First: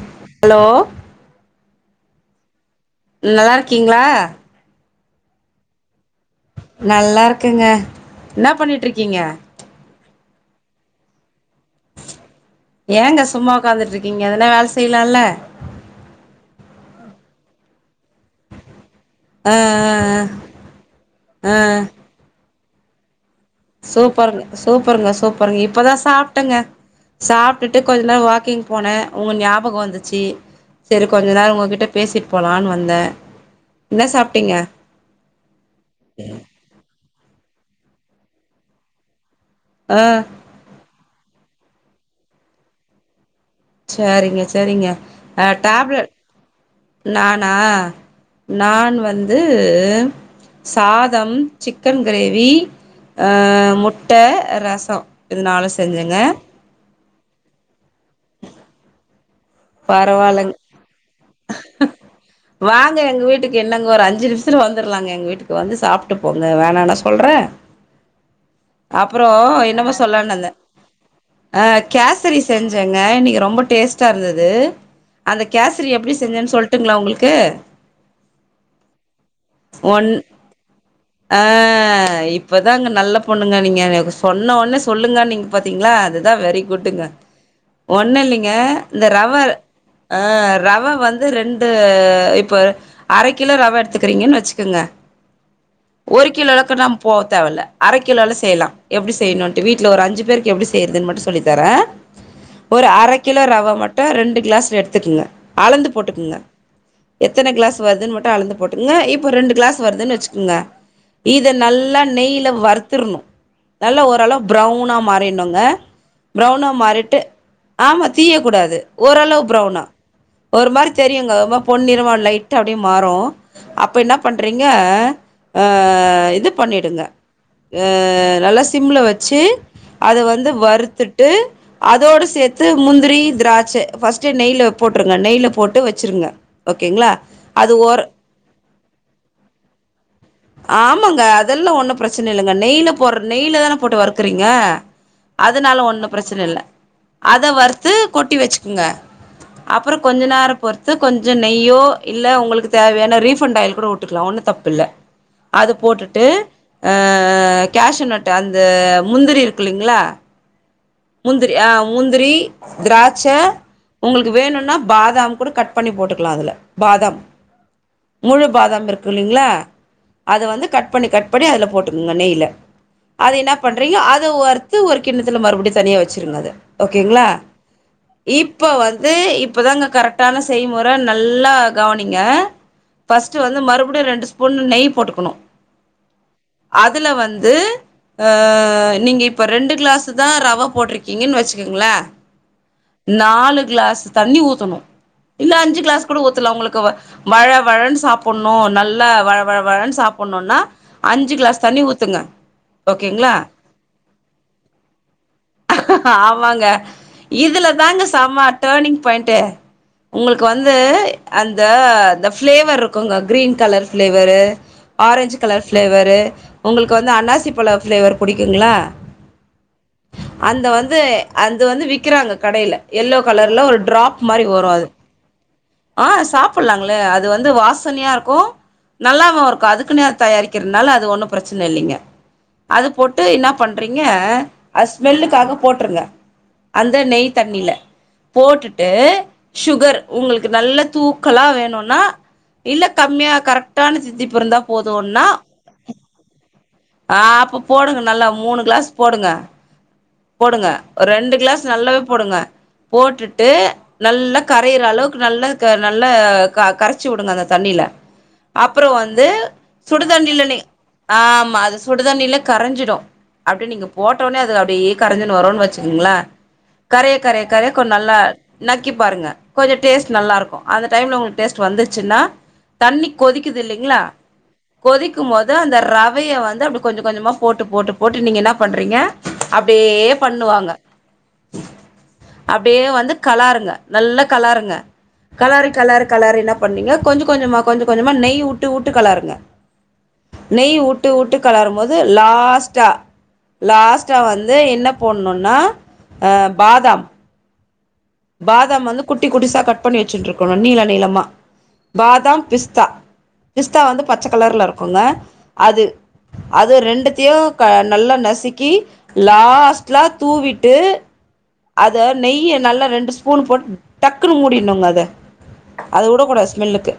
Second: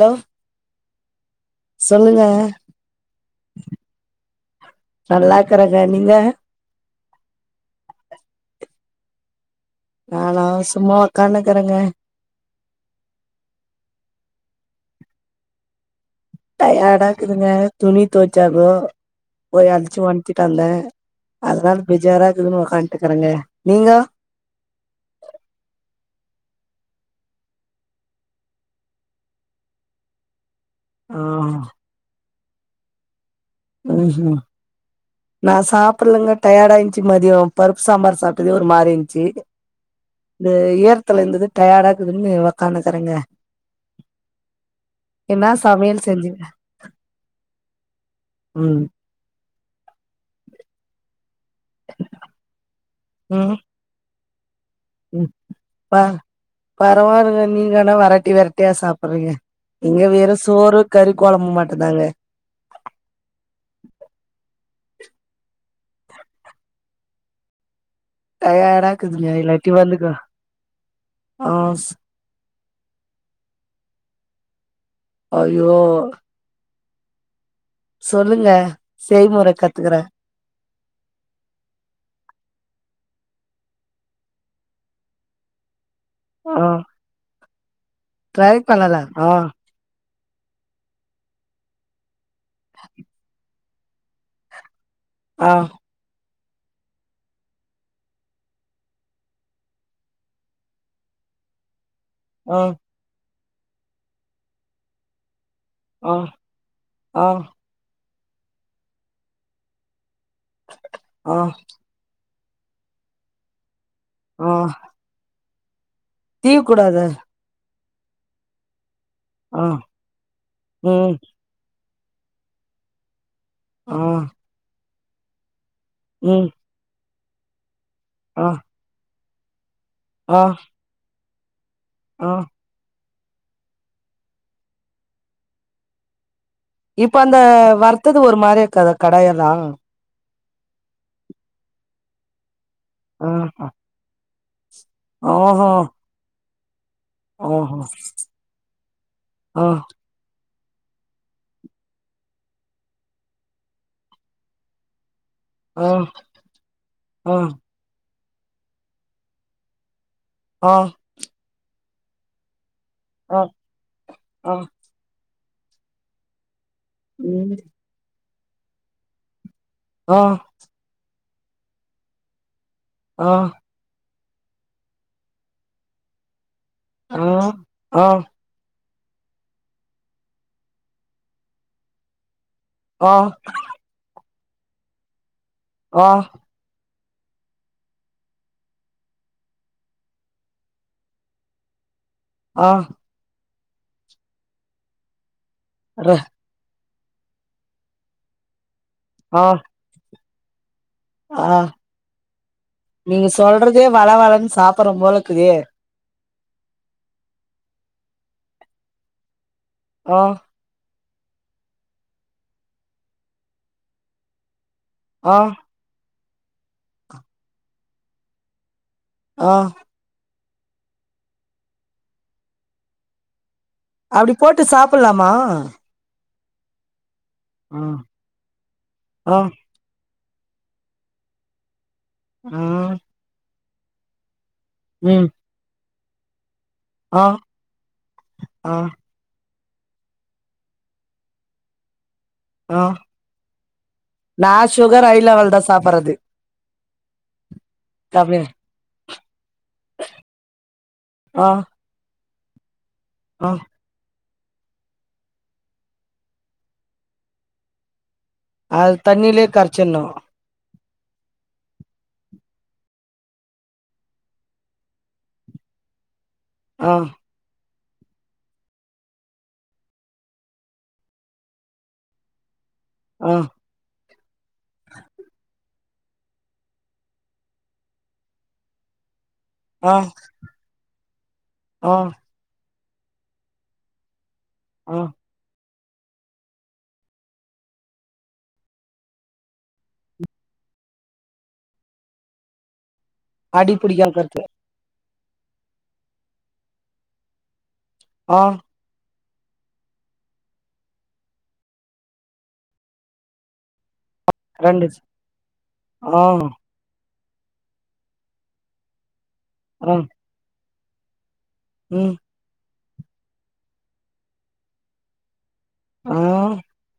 hello hello சொல்லுங்க நல்லா இருக்கீங்ளா நல்லா இருக்கறங்க நீங்க நல்லா இருக்கங்க என்னா பண்ணிட்டு இருக்கீங்க நானா சும்மா உக்காந்துக்கறேங்க ஏங்க சும்மா உக்காந்துட்டு இருக்கீங்க எதனா வேல செய்லால டயடாக்குதுங்க துணி துவச்சாக்கோ ஆ போயி அழிச்சு வாண்த்திட்டு வந்தே ஆ ஆ அதனால பெஜாரா இருக்குதுன் உக்கான்ட்டுக்கறங்க சூப்பர் சூப்பருங்க சூப்பருங்க இப்பதா சாப்ட்டங்க சாப்ட்டுட்டு கொஞ்சநேர வாக்கிங் போனே உங்க ஞாபகொ வந்துச்சி செரி ஆ கொஞ்ச நேரொ ஒங்ககிட்ட பேசிட்டு போலான்னு வந்தே என்ன ம்ஹும் சாப்ட்டீங்க நா சாப்டலங்க டயடாயி ச்சி மதியொ பருப்பு சாம்பாரு சாப்ட்டதே ஒரு மாரி இந்ச்சி ஆ இந்த ஈரத்தல இருந்தது டயடாக்குதுன்னு ஒக்காதுகிறங்க சேரிங்க சேரிங்க ஆ டேப்லெ சமையல் செஞ்சீங்க நானா ம் நான் வந்து சாதம் சிக்கன் கிரேவி அ ம் முட்ட ரஸ் ச இது நாலூ செஞ்சங்க பரவால்ங்க நீங்கனா வெரைட்டி வெரைட்டியா சாப்படுறீங்க இங்க வெறு பரவால்லங் சோறு கறி கொழம்பு மட்டுந்தாங்க வாங்க எங்க வீட்டுக்கு என்னங்க ஒரு அஞ்சு நிமிஷத்ல வந்துடுலாங்க எங்க வீட்டுக் வந்து சாப்ட்டு போங்க வேணானா சொல்றே டயர்டா அப்றோ இருக்குதுங்க இல்லாட்டி என்னமோ வந்துக்க சொல்லனுன் வந்தே ஆ கேஸ ரி செஞ்சங்க இன்னக்கி ரொம்ப டேஸ்ட்டாருந்தது அந்த ஐயோ கேசரி எப்டி செஞ்சன்னு சொல் ட்டுங்ளா ஒங்ளுக்கு சொல்லுங்க செய்முற கத்துக்றே ஒன் ஆ இப்பதாங்க நல்ல பொண்ணுங்க நீங்க சொன்னோனே சொல்லுங்கன்னீங்க பாத்தீங்ளா அது அதா வெரி ஆ குட்டுங்க ஒன்னுல்லிங்க ட்ரை பண்ணல ஆ ஆ ரவ வந்து ரெண்டு இப்போ அரை கிலோ ரவ எடுத்துக்றீங்கனு வெச்சுக்கங்க ஆ ஒரு கிலோ அளவுக்கு நாம போ தேவல அர கிலோலே செய்லா எப்டி செய்ணுன்ட்டு வீட்ல ஒரு அஞ்சு பேருக்கு எப்டி செ ய்றிதுனு மட்டு சொல்லித்தர ஆ அரை கிலோ ரவ மட்டு ரெண்டு கிளாஸ்ல எடுத்துக்ங்க அளந்து ஆ போட்டுக்ங்க ஆ எத்தன கிளாஸ் வருதுன்னு மட்டு அளந்து போட்டுங்க இப்ப ரெண்டு கிளாஸ் வருதுன் வெச் சுகுங்க ஆ இத நல்லா நெய்யில வறுத்துர்னூ நல்லா வறு நல்ல ஆ பவுனா மாறினுங்க தீவ பிரவுனா கூடாது மாறிட்டு ஆமா தீயக்கூடாது ஓரளவு ஆ ப்ரௌனா ஒரு மாரி ம் தெரியுங்க பொன்னிறமா லைட்டா அப்டியே மாறு அப்ப ஆ என்னா பண்றீங்க அ இது ம் பண்ணிடுங்க அ ஆ நல்லா சிம்ல வெச்சு அத ஆ வந்து வறுத்துட்டு அதோடு ஆ சேத்து முந்திரி திராட்ச ஃபர்ஸ்ட்டு நெய்ல போட்டுருங்க நெய்ல போட்டு வெச்சுருங்க இப்ப அந்த வற்த்தது ஒரு மாரி இருக்காதா கடாயல்லா ஆமாங்க அதெல்லா ஒன்னு ப்ரச்சன இல்லங்க நெய்யில போற ஆ நெய்ல தானே போட்டு வற்க்குறீங்க ஓஹோ அதனால ஒன்னு ப்ரச்சன இல்ல அத ஓஹோ வறுத்து கொட்டி வெச்சுக்கங்க ஆ அப்றோ கொஞ்ச நேரொ பொறுத்து கொஞ்ச நெய்யோ இல்ல உங்களுக்கு தேவையான ரீஃபண்ட் ஆயில் கூட உட்டுக்லா ஒன்னு தப்புல்ல அது ஆ போட்டுட்டு ஆ அ கேஷூ நட்டு அந்த முந்திரி இருக்குல்லிங்ளா ஆ முந்திரி அ முந்திரி திராட்ச ஆ உங்களுக்கு ஆ வேணுனா பாதாம் கூட கட் பண்ணி போட்டுக்லா அதுல பாதாம் ம் முழு பாதாம் இருக்குல்லைங்ளா ஆ அத வந்து கட் பண்ணி கட் பண்ணி அதுல போட்டுக்குங்க நெய்ல ஆ அது என்ன பண்றீங்கோ அத வறுத்து ஒரு கிண்ணத்துல மறுபடியு தனியா வச்சிருங்க அத ஆ ஓகேங்ளா ஆ இப் இப்போ வந்து இப்பதாங்க கரெக்டான செய்மொற நல்லா கவனிங்க ஆ ஃபர்ஸ்ட்டு வந்து மறுபடியு ரெண்டு ஸ்பூனு நெய் போட்டுக்னு ஆ அதுல வந்து அ நீங்க இப்போ ரெண்டு கிளாஸ்ஸு தா ரவ போட்ருக்கீங்கன் வச்சுக்கங்ள ஆ நாலு கிளாஸ் தண்ணி ஊத்தனு இல்ல அஞ்சி கிளாஸ் ர கூட ஊத்தலா உங்களுக்கு வ வழ வழன் சாப்புண்ணோ நல்லா வழ ஆ வழ வழன் சாப்புண்ணோன்னா அஞ்சு ஆ கிளாஸ் தண்ணி ஊத்துங்க ஓகேங்ளா இதே வழ வழன் சாப்புறும் போலக்குதே ஆமாங்க இதுல தாங்க சம டர்னிங் பாயிண்ட்டு ஆ உங்களுக்கு வந் து அந்த த ஃப்ளேவர் இருக்குங்க கிரீன் கலர் ஃப்ளேவரு ஆரஞ்ச் ஆ கலர் ஃப்ளேவரு உங்களுக் வந்து அன்னாசி பழோ ஃப்ளேவர் புடிக்குங்ளா ஆ அந்த வந்து அந்து வந்து விக்கிறாங்க கடைல எல்லோ கலர்ல ஒரு ட்ராப் அப்டி மாரி போட்டு வரு அது சாப்புல்லாமா அ சாப்புல்லாங்ளே அது வந்து ஆ வாசனையா இருக்கு ஆ நல்லாவோ இருக்கு அதுக்குன்னு தயாரிக்கறனால அது ஒன்னு பிரச்சன இல்லங்க ஆ அது போட்டு என்னா பண்றீங்க அ ம் ஸ்மெல்லுக்காக போட்ருங்க அந்த ஆ நெய் தண்ணில ஆ போட்டுட்டு ஷுகர் உங்களுக்கு நல்ல தூக்களா வேணுன்னா ஆ இல்ல கம்மியா கரெக்டான தித்திப்பு நா இருந்தா சுகர் ஐ போதுன்னா லெவல் தா சாப்பறது அ அப்போ போடுங்க நல்லா கம்மி மூணு கிளாஸ் போடுங்க போடுங்க ஒரு ரெண்டு ஆ கிளாஸ் நல்லாவே போடுங்க போட்டுட்டு ஆ நல்லா கரையிற அளவுக்கு நல்லா க நல்லா க கரச்சி உடுங்க அந்த தண்ணில அப்றோ அது வந்து தண்ணிலே கரச்சிட்ணு சுடுதண்ணில நீ ஆமா அது சுடதண்ணிலே கரஞ்சிடு அப்டியே நீங்க போட்டவொன்னே அது அப்டியே கரஞ்சின் வருன் வச்சுக்கங்ள ஆ கரய கரய கரய கொ நல்லா நக்கி பாருங்க கொஞ்சோ டேஸ்ட் நல்லா இருக்கு அந்த டைம்ல உங்ளுக் டேஸ்ட் வந்துச்சுன்னா தண்ணி ஆ கொதிக்கிது இல்லைங்ளா கொதிக்கும் போது அந்த ரவைய வந்து அப்டி கொஞ்ச கொஞ்சமா போட்டு போட்டு போட்டு நீங்க என்னா பண்றீங்க ஆ அப்டியே பண்ணுவாங்க ஆ அப்டியே வந்து கெளாருங்க நல்ல கெளாருங்க ஆ கெளாறி கெளாறி கெளாறி என்ன பண்ணீங்க கொஞ்ச கொஞ்சமா கொஞ்ச கொஞ்சமா நெய் உட்டு உட்டு கெளறுங்க நெய் உட்டு உட்டு கெளாறும் போது லாஸ்ட்டா அடி புடிக்காம லாஸ்ட்டா கரச்சு வந்து என்ன போன்னுன்னா அ பாதாம் ஆ பாதாம் வந்து குட்டி குட்டிசா கட் பண்ணி வச்சுட்டுருக்கனு நீள நீளமா பாதாம் பிஸ்தா பிஸ்தா வந்து பச்ச கலர்ல ரெண்டு இருக்குங்க அது ஆ அது ரெண்டு த்தையோ க நல்லா நசுக்கி ஆ லாஸ்ட்லா தூவிட்டு அத ம் நெய்ய நல்லா ரெண்டு ஸ்பூன் போட்டு டக்குன்னு மூடினுங்க அத ஆ அதவுடக் கூடா ஸ்மெல்லுக்கு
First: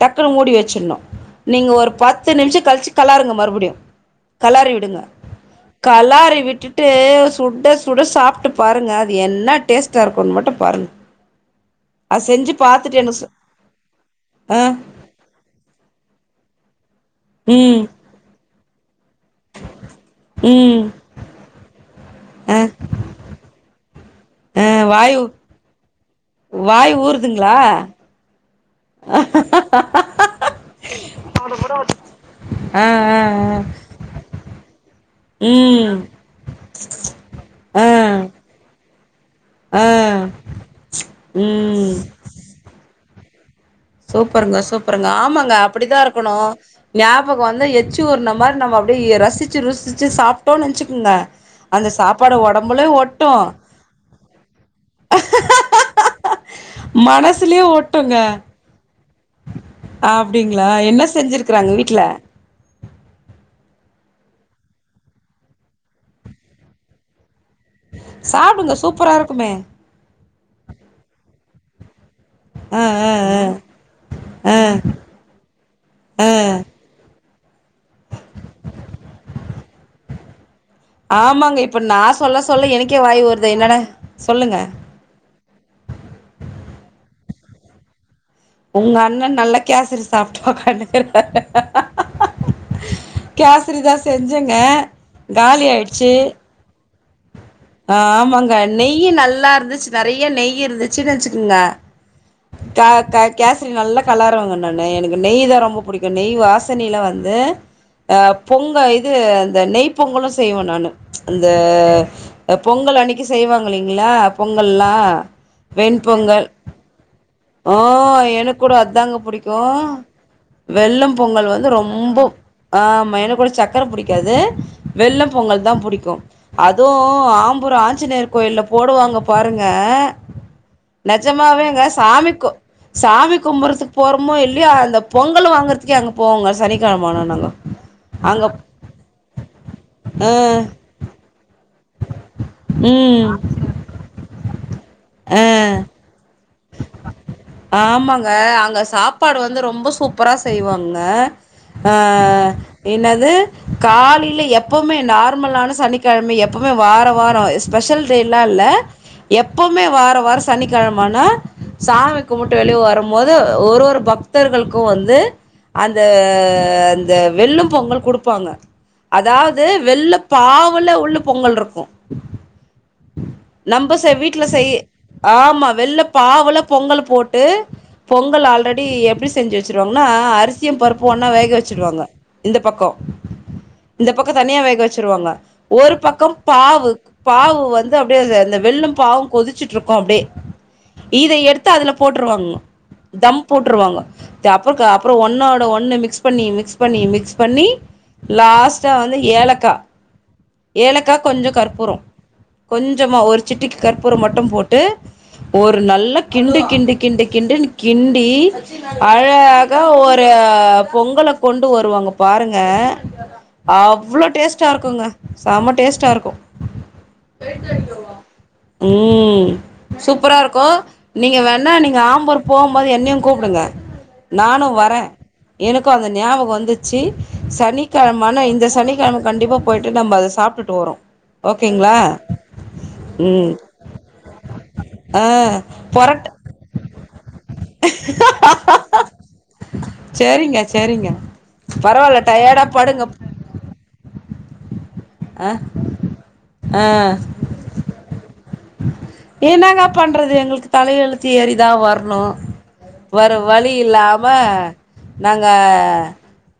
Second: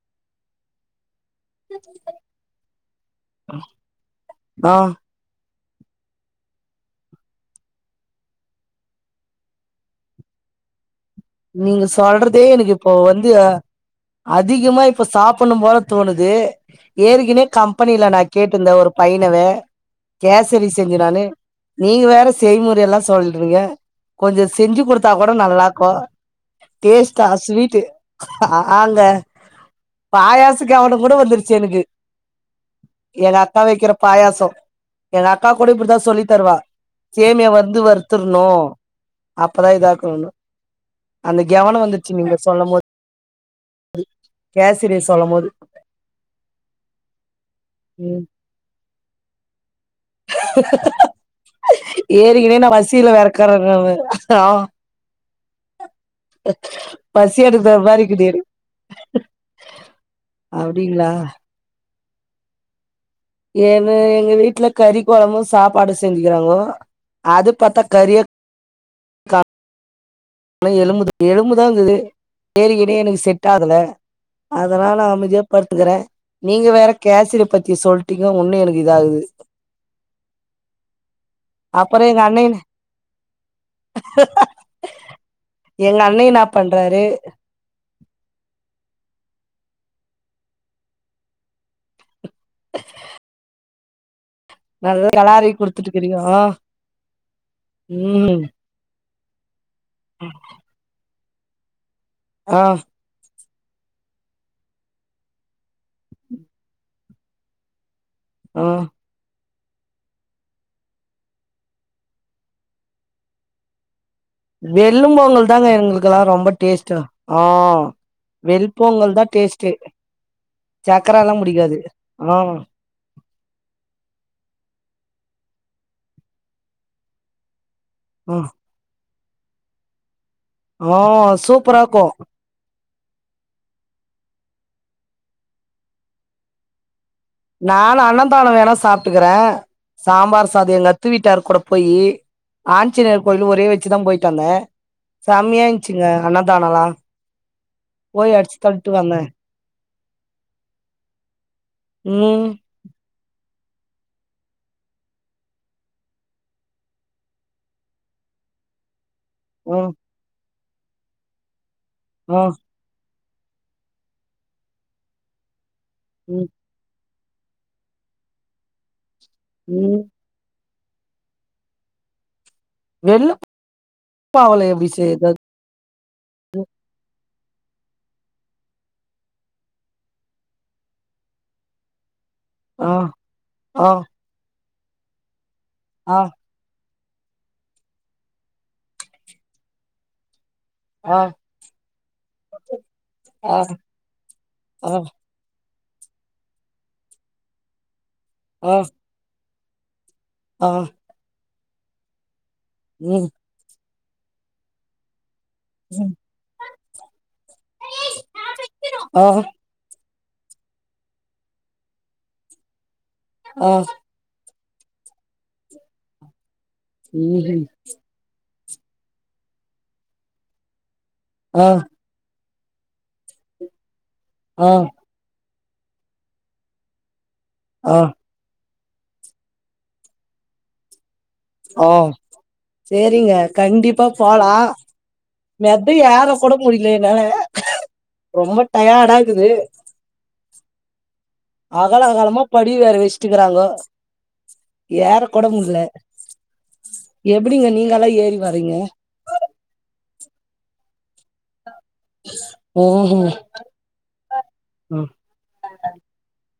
டக்குன்னு மூடி வெட்ச்சிண்ணோ நீங்க ஒரு பத்து நிமிஷோ கழிச்சி கலாருங்க மறுபடியோ கலாறி ஆ விடுங்க கலாறி விட்டுட்டு சுட சுட சாப்ட்டு பாருங்க அது என்ன டேஸ்ட்டா இருக்கோனு மட்டோ பாருங் நீங்க சொல்றதே எனக்கு இப்போ வந்து ஆ அதிகமா இ ப்ப சாப்பண்ணோ போல தோணுது ஏற்கனே ம் கம்பெனில நா கேட்டுந்த ஒரு பையனவே கேசரி ம் செய்ங்கடானு நீங்க வேற ஆ செய்மொற எல்லா சொல்றீங்க கொஞ்சோ ஆ செஞ்சி குடுத்தா வாய் கூட நல்லா இருக்கோ வாய் டேஸ்ட்டா ஊறுதுங்களா ஸ்வீட்டு அ ஆங்க ஆ பாயாசு கவனங்கூட வந்துருச்சு எனக்கு ஆ எங்க அக்கா ஆ வக்கிற பாயசோ எங்க அக்கா கூட இப்டித்தா ம் சொல்லி தருவா சேமிய வந்து ஆ வருத்ருனு அப்பதா ஆ இத ஆக்குணுன் அந்த கெவன ம் வந்துச்சி நீங்க சொல்லு போது சூப்பர்ங்க கேசரிய சூப்பர்ங்க சொல்லும் போது ஆமாங்க அப்டிதா இருகுணு ஞாபக வந்த எச்சி ம் ஊர்ன மாரி நம்ம அப்டியே ரசிச்சி ருசிச் ச்சு சாப்டோன் வச்சுகுங்க அந்த சாப்பாடு ஏற்கனவே நா ஒடம்புலயு பசியில வேற ஒட்டு இருக்கறே நானு பசி மனசுலயு எடுக்கிற மாரி ஒட்டுங்க இருக்குது [inaudible] அப்டிங்களா என்ன செஞ்சிருகராங்க வீட்ல ஏனு எங்க வீட்டுல கறி கொழம்பு சாப்பாடு செஞ்சிக்கிறாங்கோ அது பாத்தா கறி சாப்டுங்க சூப்பரா இருகுமே அத எலும்புத எலும்புதா இருங் ஆ ஆ குது [unintelligible] ஆ செட் ஆகல ஆ அதனால அமைதியா படுத்துகறே ஆ நீங்க வேற கேசரி பத் தி சொல்லிடிங்க ஒன்னு எனக் இதாகுது ஆமாங்க இப்போ நா அப்பறோ எங்க சொல்ல அண்ணே சொல்ல எனகே வாய் ஊருதே என்னன்ன சொல்லுங்க எங்க அண்ணே எனா பண்றாரு உங்க அண்ணே நல்லா கேசரி சாப்ட்டு ஒக்காந்துகிறாரு சேசரி தா செஞ்சங்க நல்லா கெலாரி காலி ஆய்டிச்சு குடுத்துட்டுக்கிறீங்க ஆ ஆ ம் ஆமாங்க நெய் நல்லா இருந்துச்சி நெறைய நெய் இருந்துச்ன்னு வச்சிகோங்க ஆ க கட் கேசரி நல்லா கலரவங்க நானு எனக் நெய் தா ரொம்ப புடிக்கு நெய் வாசனில வந்து ஆ பொங்கல் இது அந்த நெய் பொங்கலு செய்வே நானு அந்த பொங்கல் அன்னக்கி செய்வாங்க இலைங்களா பொங்கல்லா வெள்ளும்பொங்கல் தாங்க வெண் எங்களுக்கெல்லா பொங்கல் ரொம்ப டேஸ்ட்டு ஆ ஓ எனுக் கூட அதாங்க வெள்பொங்கல் தா புடிக் டேஸ்ட்டு புடிகு வெள்ளம் சக்கரல்லா பொங்கல் வந்து புடிக்காது ரொம்போ ஆ ஆமா எனக் கூட சக்கர புடிகாது வெல்லம்பொங்கல் தா புடிகு அது ஆம்பு ரொ ஆஞ்சநேயர் ஆ கோயில போடுவாங்க பாருங்க ஆ நெஜமாவேங்க சூப்பரா இருக்கு சாமிக்கு சாமி கும்பறதுகு போறமோ இல்லையோ அந்த பொங்கல் வாங்குறதுகே அங்கே போவங்க சனிகிழம ஆனா நாங்கோ நான அன்னதான வேணா சாப்டுகிறே சாம்பார் அ சாத எங்க அத்த வீட்டாரு கூட போயி ஆஞ்சிநேயர் கோயில் ம் ஒரே வச்சிதா போயிட்டு வந்த செம்யா இருஞ்ச்சிங்க ஆனா ஆமாங்க அடிச்சு அங்க தள்ட்டு வந்தே சாப்பாடு வ இந்து ரொம்ப சூப்பரா செய்வாங்க அ ம் என்னது காலைல எப்போமே நார்மலான சனிக்கெழம எப்போமே வாரோ வாரோ இஸ் ஸ்பெஷல் டேலா இல்ல எப்போமே ம் வாரோ வாரோ சனிகெழமானா சாமி ஆ கும்பிட்டு வெளிய வரும்மோது ஒரு ஒரு பக்தர்களுக்கு வந்து அந்த ம் அந்த வெல்லம் பொங்கல் குடுப்பாங்க அதாவ்து ம் வெல்லப் பாவுல உள்ளப் பொங்கல் ருக்கு வெள்ள நம்மசே வீட்ல பாவல செய் எப்டி செய்றது ஆமா வெல்லப் பாவலப் பொங்கலு போட்டு பொங்கலு ஆல்ரெடி எப்டி செஞ்சி வெச்சிருவாங்னா அரிசியும் பருப்பு ஒன்னா வேக வெச்சிடுவாங்க இந்தப் பக்கோ ஆ ஆ இந்தப் பக்கோ தனியா வேக வெச்சிருவாங்க ஒரு ஆ பக்கம் பாவுக் பாவு வந்து அப்டியே அத அந்த வெள்ளும் பாவும் கொதிச்சிட்ருகோ அப்டியே ஆ ஈத எடுத்து அதலப் போட்ருவாங்கோ தம் ஆ போட்ருவாங்கோ இது அப்பறோ க ஆ அப்பறோ ஒன்னோட ஒன் னு மிக்ஸ் பண்ணி மிக்ஸ் பண்ணி மிக்ஸ் பண்ணி ஆ லாஸ்ட்டா வந்து ஏலக்கா ஆ ஏலக்கா கொஞ்ச கற்பூரோ கொஞ்சமா ம் ஒரு சிட்டிக கற்பூரம் மட்டும் போட்டு ஒரு ம் நல்லாக் கிண்டு கிண்டு கிண்டு கிண்டுனு கிண்டி ஆ அழக் கா ஒரு பொங்கல கொண்டு வருவாங்க பாருங்க ஆ அவ்ளோ டேஸ்ட் ஸ்டா இருக்குங்க செம்ம டேஸ்டாருக்கு ம்ஹும் ம் சூப்பரா இருக்கு நீங்க ஆ வேண்ணா நீங்க ஆம்பருப் போம்போது என்னியுங் கூப்டுங்க நானு ஆ வரே எனக்கு அந்த ஞாபகோ வந்துச்சி ஆ சனிக்கெழம ஆனா இந்த சனிக்கெழம கண்டிப்பா போயிட்டு நம்ப அத சாப்டுட்டு வரோ ஓ ஓகேங்களா சேரிங்க ம் கண்டிப்பா போலா ஆ மெத்த பொரட் ஏறக் கூட முடில என்னால ரொம்ப டயேடா இகுது சேரிங்க சேரிங்க பரவால்ல டயேடாப் படுங்க திகறாங்கோ ஏறக் கூட ஆ முல்ல ஆ எப்டிங்க நீங்களா ஏறி வரீங்க என்னாங்காப் பண்றது எங்ளுக்கு தலையெழுத்து ஏறிதா வர்ணு வேற ம்ஹும் வழி இல்லாம நாங்க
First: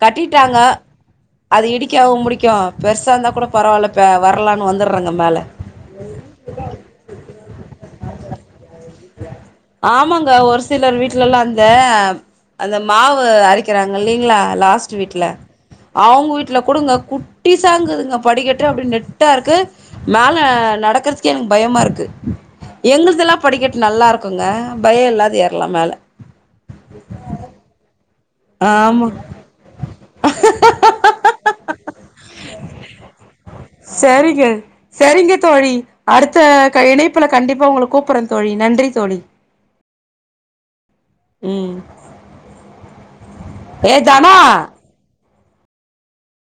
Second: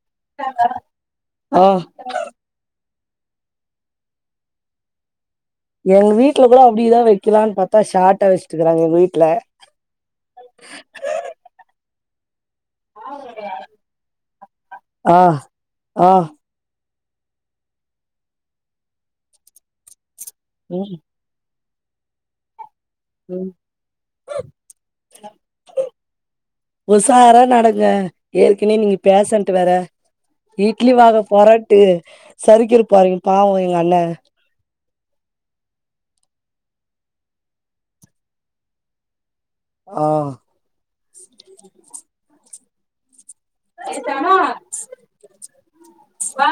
கட்டிட்டாங்க ஆ அது இடிக்கவா முடிக்கு பெருசாந்தாக் கூடப் பரவால்ல பே வர்லான் வந்தர்றங்க மேல எங் வீட்ல கூட அப்டிதா வெக்கிலான் பாத்தா ஷாட்டா வெச்ட்டுகறாங்க எங்க வீட்ல ஆமாங்க ஒரு சிலர் வீட்டு த அந்த மாவு அரைக்கிறாங்க இல்லீங்ளா லாஸ்ட்டு ஆ வீட்ல ஆ அவுங்க வீட் ட்ல குடுங்க குட்டிசாங்குதுங்கப் படிக்கட்டு அப்டி நெட்டா இருக்கு மேல ம் நடக்கறது கே எனக்கு பயமாருக்கு எங்ளுதெல்லாப் ம் படிக்கட் நல்லாருக்குங்க பய இல்லாது ஏற்லாம் மேல உசாரா நடங்க ஏற்கனே நீங்க ஆமா பேசன்ட்டு வேற இட்லி வாக போறோட்டு சறுக்கிரு போறிங்க பாவோ எங்க அண்ணே சேரிங்க சரிங்க தோழி அடுத்த க இணைப்புல கண்டிப்பா உங்கள கூப்பர்றேந் தோழி நன்றித் தோழி ஆ ம் ஏ தனோ வா